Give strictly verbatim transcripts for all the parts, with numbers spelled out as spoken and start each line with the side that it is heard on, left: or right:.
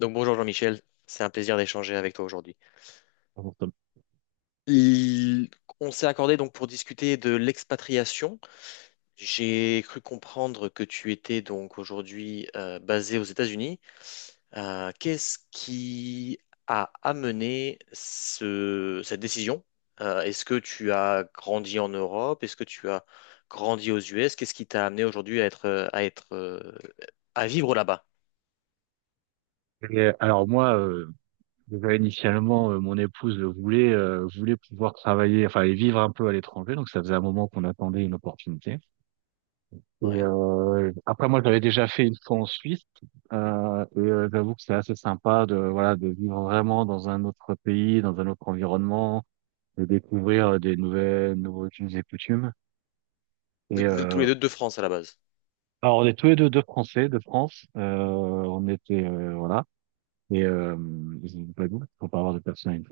left: Donc bonjour Jean-Michel, c'est un plaisir d'échanger avec toi aujourd'hui. Il- On s'est accordé donc pour discuter de l'expatriation. J'ai cru comprendre que tu étais donc aujourd'hui euh, basé aux États-Unis. Euh, qu'est-ce qui a amené ce- cette décision? Euh, est-ce que tu as grandi en Europe? Est-ce que tu as grandi aux U S? Qu'est-ce qui t'a amené aujourd'hui à être euh, à être euh, à vivre là-bas?
right: Et alors moi, euh, déjà, initialement, euh, mon épouse voulait euh, voulait pouvoir travailler, enfin et vivre un peu à l'étranger, donc ça faisait un moment qu'on attendait une opportunité. Et
left: Ouais.
right: euh, après moi, j'avais déjà fait une fois en Suisse, euh, et euh, j'avoue que c'est assez sympa de voilà de vivre vraiment dans un autre pays, dans un autre environnement, de découvrir euh, des nouvelles nouveaux us et coutumes.
left: Vous
right: Et
left: vous êtes tous
right: euh,
left: les deux de France à la base.
right: alors on est tous les deux deux Français de France, euh, on était euh, voilà. Et euh, Ils ont pas de doute, faut pas avoir de personne à une.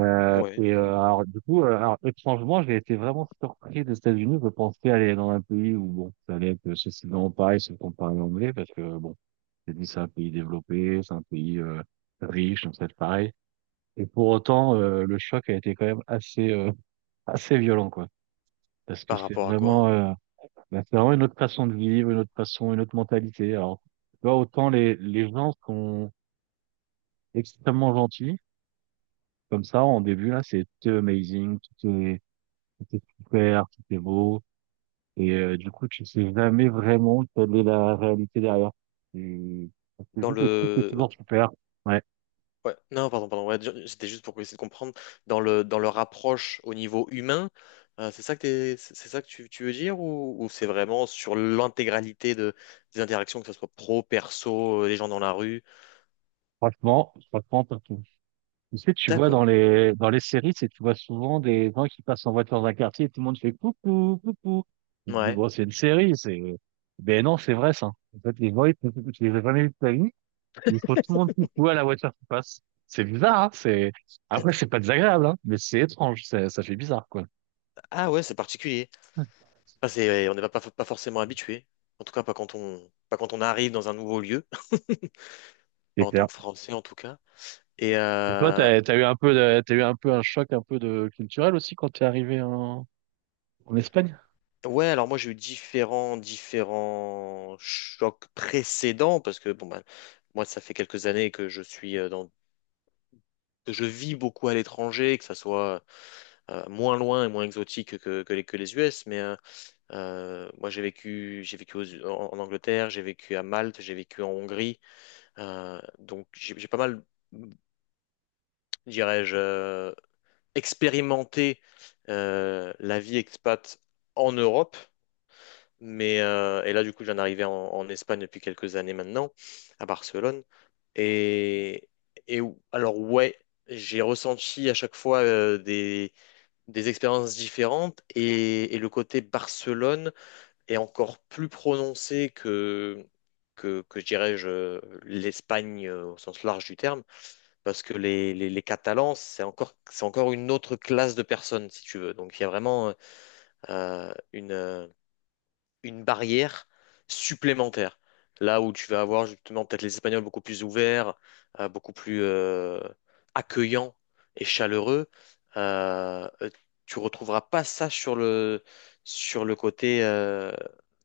right: Euh,
left: Ouais.
right: et euh, alors du coup, euh, alors, étrangement, j'ai été vraiment surpris des États-Unis. Je pensais aller dans un pays où bon, ça allait être sensiblement pareil si on parlait anglais, parce que bon, c'est dit c'est un pays développé, c'est un pays euh, riche, donc ça va être pareil. Et pour autant, euh, le choc a été quand même assez euh, assez violent, quoi, parce que
left: Par
right: c'est
left: rapport à quoi?
right: vraiment, euh, bah, c'est vraiment une autre façon de vivre, une autre façon, une autre mentalité. Alors, tu vois, autant les les gens sont extrêmement gentils, comme ça en début là, c'est tout est amazing, tout est Tout est super, tout est beau. Et euh, du coup, tu sais jamais vraiment quelle est la réalité derrière. Et... Parce que
left: Dans
right: vu que tout est
left: le
right: toujours super, ouais,
left: Ouais, non pardon pardon ouais, ju- c'était juste pour essayer de comprendre dans le dans leur approche au niveau humain, euh, c'est ça que t'es- c'est c'est ça que tu, tu veux dire, ou, ou c'est vraiment sur l'intégralité de des interactions, que ce soit pro, perso, euh, les gens dans la rue.
right: franchement, franchement, t'as tout. Tu sais, tu vois dans
left: D'accord.
right: les dans les séries, c'est tu vois souvent des gens qui passent en voiture dans un quartier et tout le monde fait coucou, coucou. Tu te dis,
left: Ouais.
right: bon, c'est une série, c'est... Ben non, c'est vrai, ça. En fait, les gens, ils, font coucou, tu les as jamais vus de ta vie, ils font tout le monde coucou à la voiture qui passe. C'est bizarre, hein, c'est...
left: Ah,
right: Après, c'est pas désagréable, hein, mais c'est étrange, ça, ça fait bizarre, quoi.
left: ah ouais, c'est particulier. Enfin, c'est ouais, on n'est pas, pas pas forcément habitué, en tout cas pas quand on pas quand on arrive dans un nouveau lieu,
right: C'est
left: pas en tant
right: clair.
left: que Français en tout cas. et
right: Et toi,
left: euh,
right: t'as, t'as eu un peu, de- t'as eu un peu un choc un peu de culturel aussi quand t'es arrivé en, en Espagne?
left: Ouais, alors moi j'ai eu différents, différents chocs précédents parce que bon, bah, moi ça fait quelques années que je suis euh, dans, que je vis beaucoup à l'étranger, que ça soit euh, moins loin et moins exotique que, que les, que les U S, mais euh, euh, moi j'ai vécu, j'ai vécu aux- en, en Angleterre, j'ai vécu à Malte, j'ai vécu en Hongrie, euh, donc j'ai j'ai pas mal, dirais-je, euh, expérimenté euh, la vie expat en Europe. Mais, euh, et là, du coup, j'en arrivais en, en Espagne depuis quelques années maintenant, à Barcelone. Et, et ou- alors, ouais, j'ai ressenti à chaque fois euh, des, des expériences différentes, et, et le côté Barcelone est encore plus prononcé que, que, que je dirais-je, euh, l'Espagne euh, au sens large du terme, parce que les, les, les Catalans, c'est encore, c'est encore une autre classe de personnes, si tu veux. Donc, il y a vraiment euh, une. euh, une barrière supplémentaire. Là où tu vas avoir justement peut-être les Espagnols beaucoup plus ouverts, euh, beaucoup plus euh, accueillants et chaleureux, euh, euh, tu retrouveras pas ça sur le, sur le, côté, euh,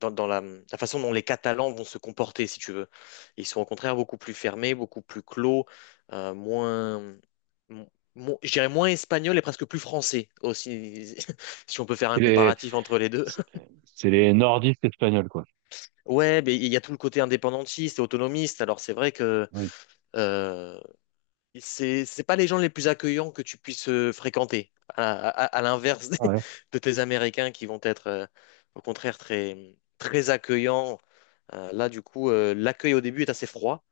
left: dans, dans la, la façon dont les Catalans vont se comporter, si tu veux. Ils sont au contraire beaucoup plus fermés, beaucoup plus clos, euh, moins, mo- mo- je dirais moins espagnols et presque plus français aussi, si on peut faire
right: C'est
left: un
right: les,
left: comparatif entre les deux.
right: c'est c'est les nordistes espagnols, quoi.
left: Ouais, mais il y a tout le côté indépendantiste et autonomiste. Alors c'est vrai que
right: Oui.
left: euh, c'est c'est pas les gens les plus accueillants que tu puisses euh, fréquenter. À, à- à l'inverse des-
right: Ouais.
left: de tes Américains qui vont être euh, au contraire très très accueillants. Euh, là du coup, euh, l'accueil au début est assez froid.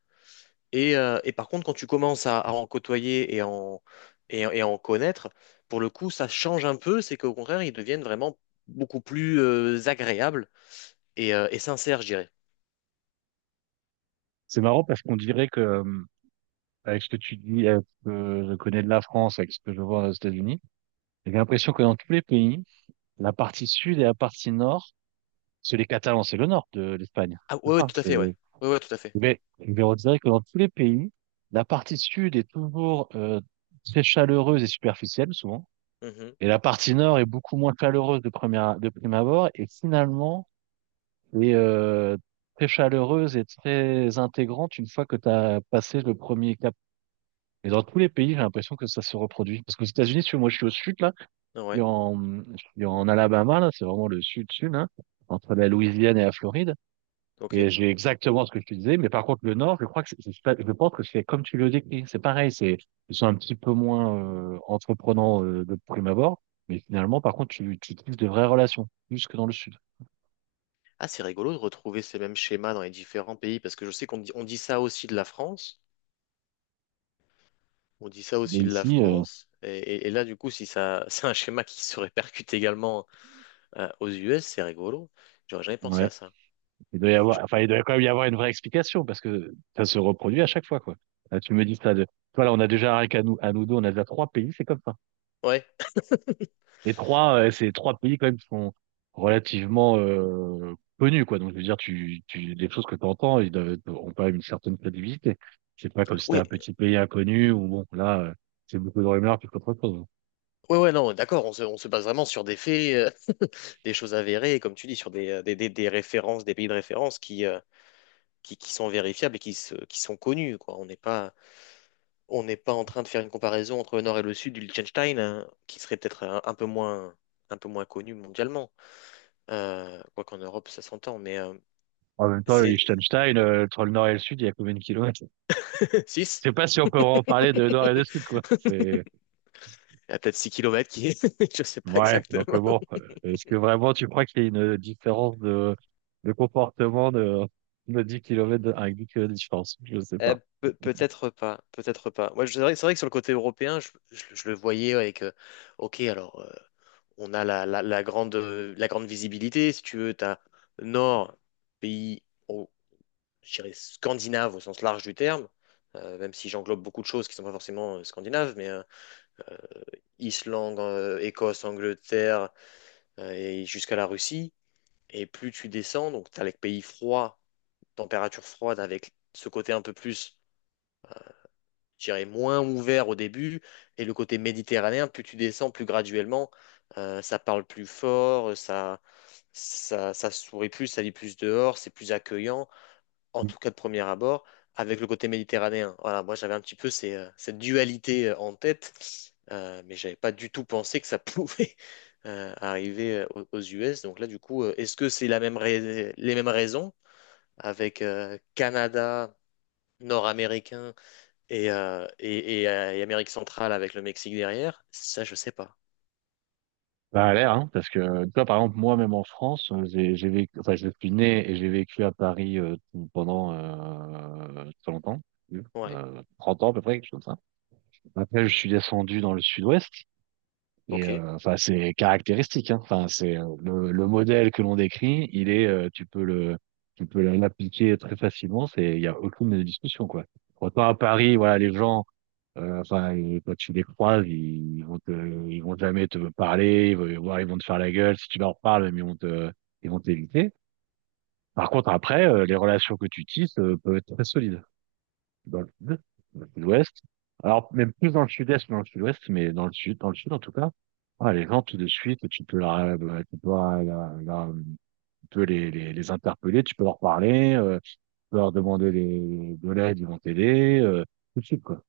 left: Et, euh, et par contre, quand tu commences à, à en côtoyer et en et, et à en connaître, pour le coup, ça change un peu. C'est qu'au contraire, ils deviennent vraiment beaucoup plus euh, agréables et, euh, et sincères, je dirais.
right: C'est marrant parce qu'on dirait que, euh, avec ce que tu dis, avec ce que je connais de la France, avec ce que je vois aux États-Unis, j'ai l'impression que dans tous les pays, la partie sud et la partie nord, c'est les Catalans, c'est le nord de l'Espagne.
left: Ah
right: C'est
left: ouais, ouais,
right: ça,
left: tout à fait, ouais.
right: c'est,
left: Ouais, ouais, tout à fait.
right: mais, mais on dirait que dans tous les pays, la partie sud est toujours, euh, très chaleureuse et superficielle, souvent.
left: Mhm.
right: Et la partie nord est beaucoup moins chaleureuse de première, de prime abord et finalement est euh, très chaleureuse et très intégrante une fois que tu as passé le premier cap. Et dans tous les pays, j'ai l'impression que ça se reproduit. Parce qu'aux États-Unis, si tu vois, moi je suis au sud là, et
left: Ouais,
right: en, je suis en Alabama là, c'est vraiment le sud-sud hein entre la Louisiane et la Floride.
left: ok.
right: Et j'ai exactement ce que je te disais, mais par contre le Nord, je crois que c'est- c'est pas- je pense que c'est comme tu le décris, c'est pareil, c'est ils sont un petit peu moins euh, entreprenants euh, de prime abord, mais finalement par contre tu tu tisses de vraies relations plus que dans le Sud.
left: Ah, c'est rigolo de retrouver ces mêmes schémas dans les différents pays, parce que je sais qu'on dit, on dit ça aussi de la France. On dit ça
right: Et
left: aussi de la
right: ici, euh,
left: France. Et, et- et là, du coup, si ça, c'est un schéma qui se répercute également euh, aux U S, c'est rigolo. J'aurais jamais pensé
right: ouais,
left: à ça.
right: il doit y
left: Je-
right: avoir, enfin il doit quand même y avoir une vraie explication parce que ça se reproduit à chaque fois quoi. Là, tu me dis ça de, toi là on a déjà rien qu'à nous à nous deux, on a déjà trois pays, c'est comme ça.
left: Ouais,
right: Les trois, euh, c'est trois pays quand même qui sont relativement euh, connus, quoi. Donc, je veux dire, tu, tu, les choses que tu entends, ils doivent, ont quand même une certaine crédibilité. C'est pas comme si c'était un
left: ouais,
right: petit pays inconnu où, bon, là, euh, c'est beaucoup de rumeurs plus qu'autre chose.
left: ouais, ouais, non, d'accord, on se, on se base vraiment sur des faits, euh, des choses avérées, et comme tu dis, sur des, euh, des, des- des références, des pays de référence qui, euh, qui, qui sont vérifiables et qui, se, qui sont connus, quoi. On n'est pas, on n'est pas en train de faire une comparaison entre le nord et le sud du Liechtenstein, hein, qui serait peut-être un, un peu moins, un peu moins connu mondialement. Euh, quoi qu'en Europe, ça s'entend, mais euh,
right: En même temps, le
left: c'est
right: Liechtenstein, euh, entre le nord et le sud, il y a combien de kilomètres?
left: six.
right: Je sais pas si on peut en parler de nord et de sud, quoi. C'est,
left: Il y a peut-être six kilomètres, qui est... Je sais pas
right: ouais. Donc,
left: exactement.
right: euh, bon, euh, est-ce que vraiment tu crois qu'il y a une différence de, de comportement de, de dix kilomètres avec dix kilomètres de différence? Je sais
left: Euh,
right: pas.
left: pe- peut-être pas, peut-être pas. Moi, je- c'est vrai, c'est vrai que sur le côté européen, je, je- je le voyais avec... euh, ok, alors, euh, on a la, la- la grande, euh, la grande visibilité, si tu veux, t'as nord, pays... je dirais, scandinaves au sens large du terme, euh, même si j'englobe beaucoup de choses qui ne sont pas forcément euh, scandinaves, mais euh, Islande, euh, Écosse, Angleterre, euh, et jusqu'à la Russie. Et plus tu descends, donc tu as les pays froids, température froide, avec ce côté un peu plus, je dirais, moins ouvert au début, et le côté méditerranéen, plus tu descends, plus graduellement, euh, ça parle plus fort, ça, ça, ça sourit plus, ça lit plus dehors, c'est plus accueillant, en tout cas de premier abord, avec le côté méditerranéen. Voilà, moi j'avais un petit peu ces, euh, cette dualité euh, en tête, euh, mais j'avais pas du tout pensé que ça pouvait euh, arriver euh, aux aux U S. Donc là, du coup, euh, est-ce que c'est la même rais- les mêmes raisons avec euh, Canada, Nord-Américain et, euh, et, et, euh, et Amérique centrale avec le Mexique derrière? Ça, je sais pas.
right: Ça a l'air, hein, parce que toi, par exemple, moi, même en France, euh, j'ai j'ai vécu, enfin, je suis né et j'ai vécu à Paris euh, pendant euh, très longtemps,
left: Ouais,
right: euh, trente ans à peu près, quelque chose comme ça. Après, je suis descendu dans le sud-ouest et
left: ok,
right: euh, enfin, c'est caractéristique, hein. Enfin, c'est euh, le, le modèle que l'on décrit, il est, euh, tu peux le, tu peux l'appliquer très facilement. C'est, il y a aucune discussion, quoi. Autant à Paris, voilà, les gens. Euh, enfin, ils- quand tu les croises, ils, ils vont te, ils vont jamais te parler, ils vont, voire ils vont te faire la gueule si tu leur parles, mais ils vont te, ils vont t'éviter. Par contre, après, euh, les relations que tu tisses, euh, peuvent être très solides. Dans le sud, dans le sud-ouest. Alors, même plus dans le sud-est que dans le sud-ouest, mais dans le sud, dans le sud, en tout cas. Ah, les gens, tout de suite, tu peux leur, euh, bah, tu peux, leur- leur- leur- euh, tu peux les, les, les interpeller, tu peux leur parler, euh, tu peux leur demander des- de l'aide, ils vont t'aider, euh, tout de suite, quoi.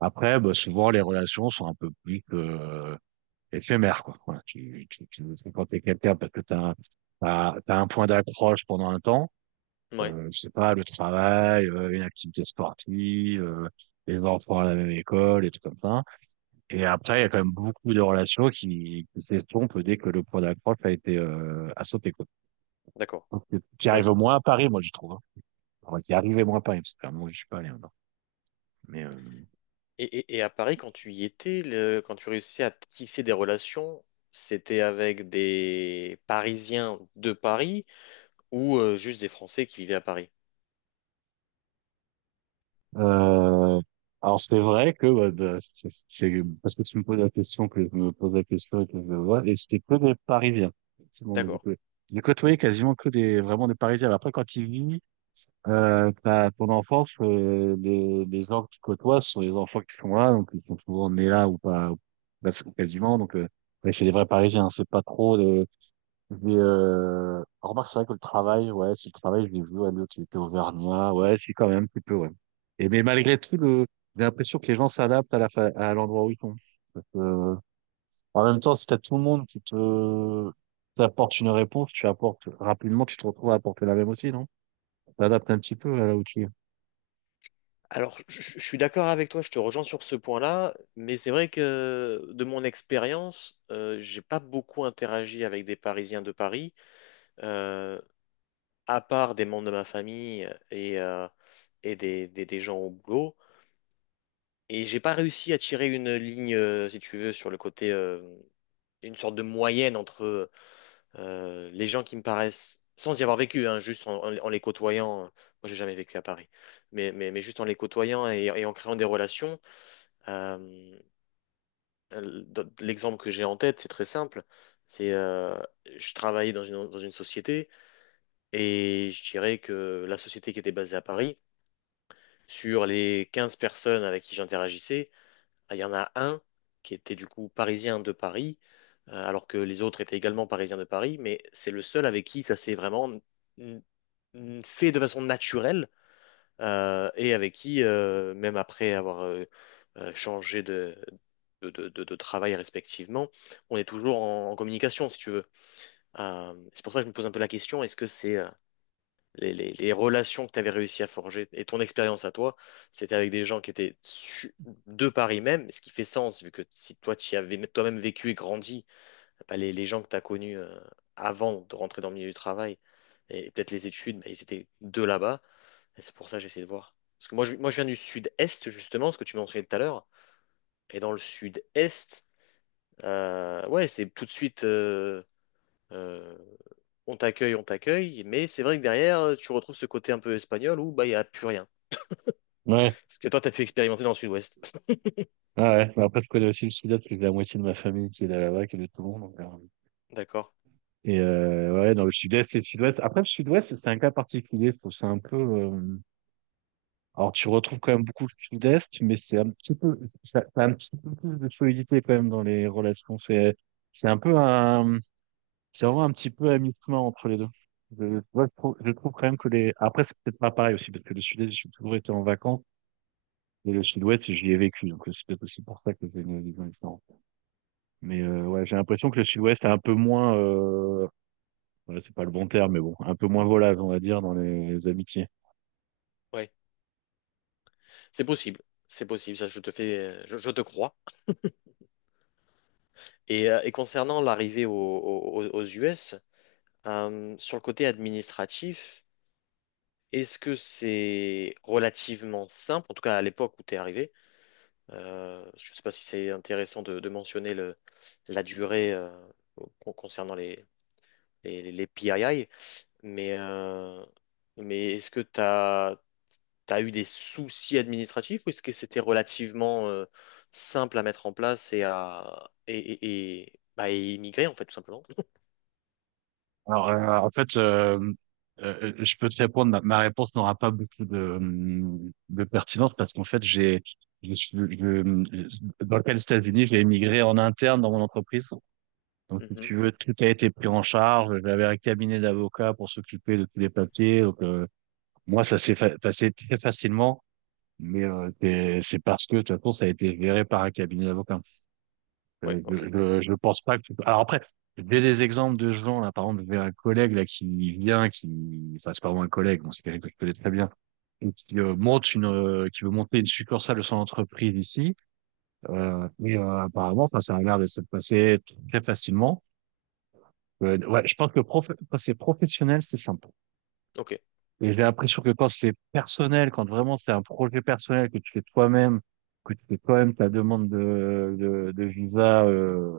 right: Après, bah, souvent, les relations sont un peu plus que euh, éphémères, quoi. Voilà, tu, tu, tu veux fréquenter quelqu'un parce que t'as un, t'as, t'as un point d'accroche pendant un temps.
left: ouais,
right: Euh, je sais pas, le travail, euh, une activité sportive, euh, les enfants à la même école, et tout comme ça. Et après, il y a quand même beaucoup de relations qui, qui s'estompent dès que le point d'accroche a été euh, a sauté, quoi.
left: d'accord.
right: Donc, euh, tu arrives
left: Oui.
right: moins à Paris, moi, je trouve. Hein. Enfin, tu arrives moins à Paris, parce que euh, moi, je suis pas allé encore. Mais, euh,
left: Et, et- et à Paris, quand tu y étais, le- quand tu réussissais à tisser des relations, c'était avec des Parisiens de Paris ou euh, juste des Français qui vivaient à Paris?
right: Euh, alors c'est vrai que bah, de- c'est c'est parce que tu me poses la question que je me pose la question et que je vois et c'était que des Parisiens. Effectivement, moi, j'ai
left: D'accord.
right: co- j'ai côtoyé quasiment que des vraiment des Parisiens. Après quand tu vis euh, t'as ton enfance, euh, les les gens que tu côtoies ce sont les enfants qui sont là donc ils sont souvent nés là ou pas ou- ou quasiment donc euh, ouais, c'est des vrais Parisiens. C'est pas trop mais euh, remarque, c'est vrai que le travail, ouais, si le travail, je l'ai vu, ouais, l'autre, il était auvergnat, ouais, si, quand même, un petit peu, ouais. Et mais malgré tout, le, j'ai l'impression que les gens s'adaptent à la, fa- à l'endroit où ils sont. Parce que, en même temps, si t'as tout le monde qui te, t'apporte une réponse, tu apportes, rapidement, tu te retrouves à apporter la même aussi, non? T'adaptes un petit peu à là où tu es.
left: Alors, je, je- je suis d'accord avec toi, je te rejoins sur ce point-là, mais c'est vrai que de mon expérience, euh, j'ai pas beaucoup interagi avec des Parisiens de Paris, euh, à part des membres de ma famille et, euh, et des, des- des gens au boulot. Et j'ai pas réussi à tirer une ligne, euh, si tu veux, sur le côté, euh, une sorte de moyenne entre euh, les gens qui me paraissent, sans y avoir vécu, hein, juste en, en- en les côtoyant, euh, moi j'ai jamais vécu à Paris, mais, mais, mais juste en les côtoyant et, et en créant des relations, euh, dans- l'exemple que j'ai en tête, c'est très simple, c'est euh, je travaillais dans une, dans une société et je dirais que la société qui était basée à Paris, sur les quinze personnes avec qui j'interagissais, ah, il y en a un qui était du coup parisien de Paris, euh, alors que les autres étaient également parisiens de Paris, mais c'est le seul avec qui ça s'est vraiment n- n- fait de façon naturelle, euh, et avec qui, euh, même après avoir euh, euh, changé de, de, de- de- de travail respectivement, on est toujours en, en communication, si tu veux. Euh, c'est pour ça que je me pose un peu la question, est-ce que c'est euh, les, les- les relations que tu avais réussi à forger et ton expérience à toi, c'était avec des gens qui étaient su- de Paris même, ce qui fait sens, vu que si toi, tu y avais toi-même vécu et grandi, bah, les, les gens que tu as connus euh, avant de rentrer dans le milieu du travail et peut-être les études, bah, ils étaient de là-bas. Et c'est pour ça que j'essaie de voir. Parce que moi, je, moi, je viens du sud-est, justement, ce que tu mentionnais tout à l'heure. Et dans le sud-est, euh, ouais, c'est tout de suite... euh, euh, on t'accueille, on t'accueille, mais c'est vrai que derrière, euh, tu retrouves ce côté un peu espagnol où bah il n'y a plus rien.
right: Ouais,
left: Ce que toi, t'as pu expérimenter dans le sud-ouest.
right: ouais, ouais. Mais après, je connais aussi le sud-est, parce que j'ai la moitié de ma famille qui est là- là-bas, qui est de Toulon, donc, euh,
left: D'accord.
right: et euh, ouais, dans le sud-est et le sud-ouest. Après, le sud-ouest, c'est un cas particulier, je trouve. C'est un peu, euh, Alors, tu retrouves quand même beaucoup le sud-est, mais c'est un petit peu, ça, ça a un petit peu plus de solidité quand même dans les relations. C'est, c'est un peu un, c'est vraiment un petit peu à mi-chemin entre les deux. Je, moi, je trouve, je trouve quand même que les, après, c'est peut-être pas pareil aussi, parce que le sud-est, j'ai toujours été en vacances, et le sud-ouest, j'y ai vécu. Donc, c'est peut-être aussi pour ça que j'ai une vision différente. Mais, euh, ouais, j'ai l'impression que le sud-ouest est un peu moins, euh, ouais, c'est pas le bon terme, mais bon, un peu moins volage, on va dire, dans les amitiés.
left: Ouais. C'est possible. C'est possible. Ça, je te fais, je, je te crois. Et, euh, et concernant l'arrivée au- au- aux U S, euh, sur le côté administratif, est-ce que c'est relativement simple, en tout cas à l'époque où tu es arrivé? Euh, je ne sais pas si c'est intéressant de, de mentionner le, la durée euh, con- concernant les, les, les P I I, Mais, euh, mais est-ce que tu as eu des soucis administratifs ou est-ce que c'était relativement euh, simple à mettre en place et à et, et, et- bah, et immigrer en fait tout simplement?
right: Alors, euh, en fait, euh, euh, euh, je peux te répondre, ma, ma réponse n'aura pas beaucoup de, hum, de pertinence parce qu'en fait, j'ai, je, suis- je- dans le cas des États-Unis, j'ai émigré en interne dans mon entreprise. Donc, si
left: Mhm.
right: tu veux, tout a été pris en charge. J'avais un cabinet d'avocats pour s'occuper de tous les papiers. Donc, euh, moi, ça s'est fa- passé très facilement, mais euh, c'est c'est parce que, de toute façon, ça a été géré par un cabinet d'avocats.
left: Ouais,
right: Euh, Je,
left: ok,
right: je, je pense pas que tu peux- Alors après, j'ai des exemples de gens, là, par exemple, j'ai un collègue là qui vient, qui, enfin, c'est pas vraiment un collègue, bon, c'est quelqu'un que je connais très bien, et qui euh, monte une, euh, qui veut monter une succursale de son entreprise ici, euh, et euh, apparemment, enfin, ça a l'air de se passer très facilement. Euh, ouais, je pense que prof... quand c'est professionnel, c'est simple.
left: ok,
right: Et j'ai l'impression que quand c'est personnel, quand vraiment c'est un projet personnel que tu fais toi-même, que tu fais toi-même ta demande de, de, de visa euh,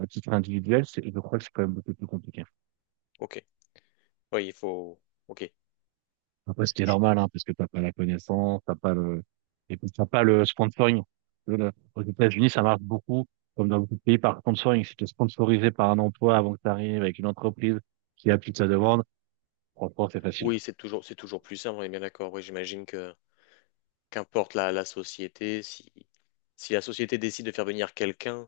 right: à titre individuel, c'est, je crois que c'est quand même beaucoup plus compliqué.
left: ok. Oui, il faut. Ok.
right: Après, ce qui est
left: Je-
right: normal, hein, parce que t'as pas la connaissance, t'as pas le, et puis t'as pas le sponsoring. Le- Aux États-Unis, ça marche beaucoup, comme dans beaucoup de pays, par sponsoring. Si t'es sponsorisé par un emploi avant que tu arrives avec une entreprise qui appuie ta demande, franchement, c'est facile.
left: Oui, c'est toujours c'est toujours plus simple. On est bien d'accord. Oui, j'imagine que qu'importe la, la société, si si la société décide de faire venir quelqu'un,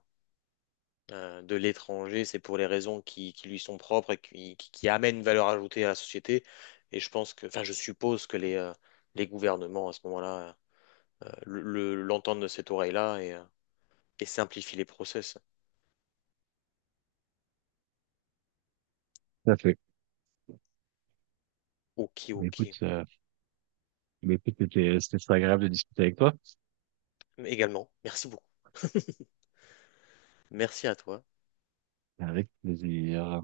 left: euh, de l'étranger, c'est pour les raisons qui, qui lui sont propres et qui, qui, qui amènent une valeur ajoutée à la société. Et je pense que, enfin, je suppose que les, euh, les gouvernements, à ce moment-là, euh, le, le- l'entendent de cette oreille-là et, euh, et simplifient les process.
right: Tout à fait.
left: Ok,
right: Mais
left: ok.
right: écoute, euh, mais écoute, c'était, c'était très agréable de discuter avec toi.
left: Également, merci beaucoup. Merci à toi.
right: Avec plaisir.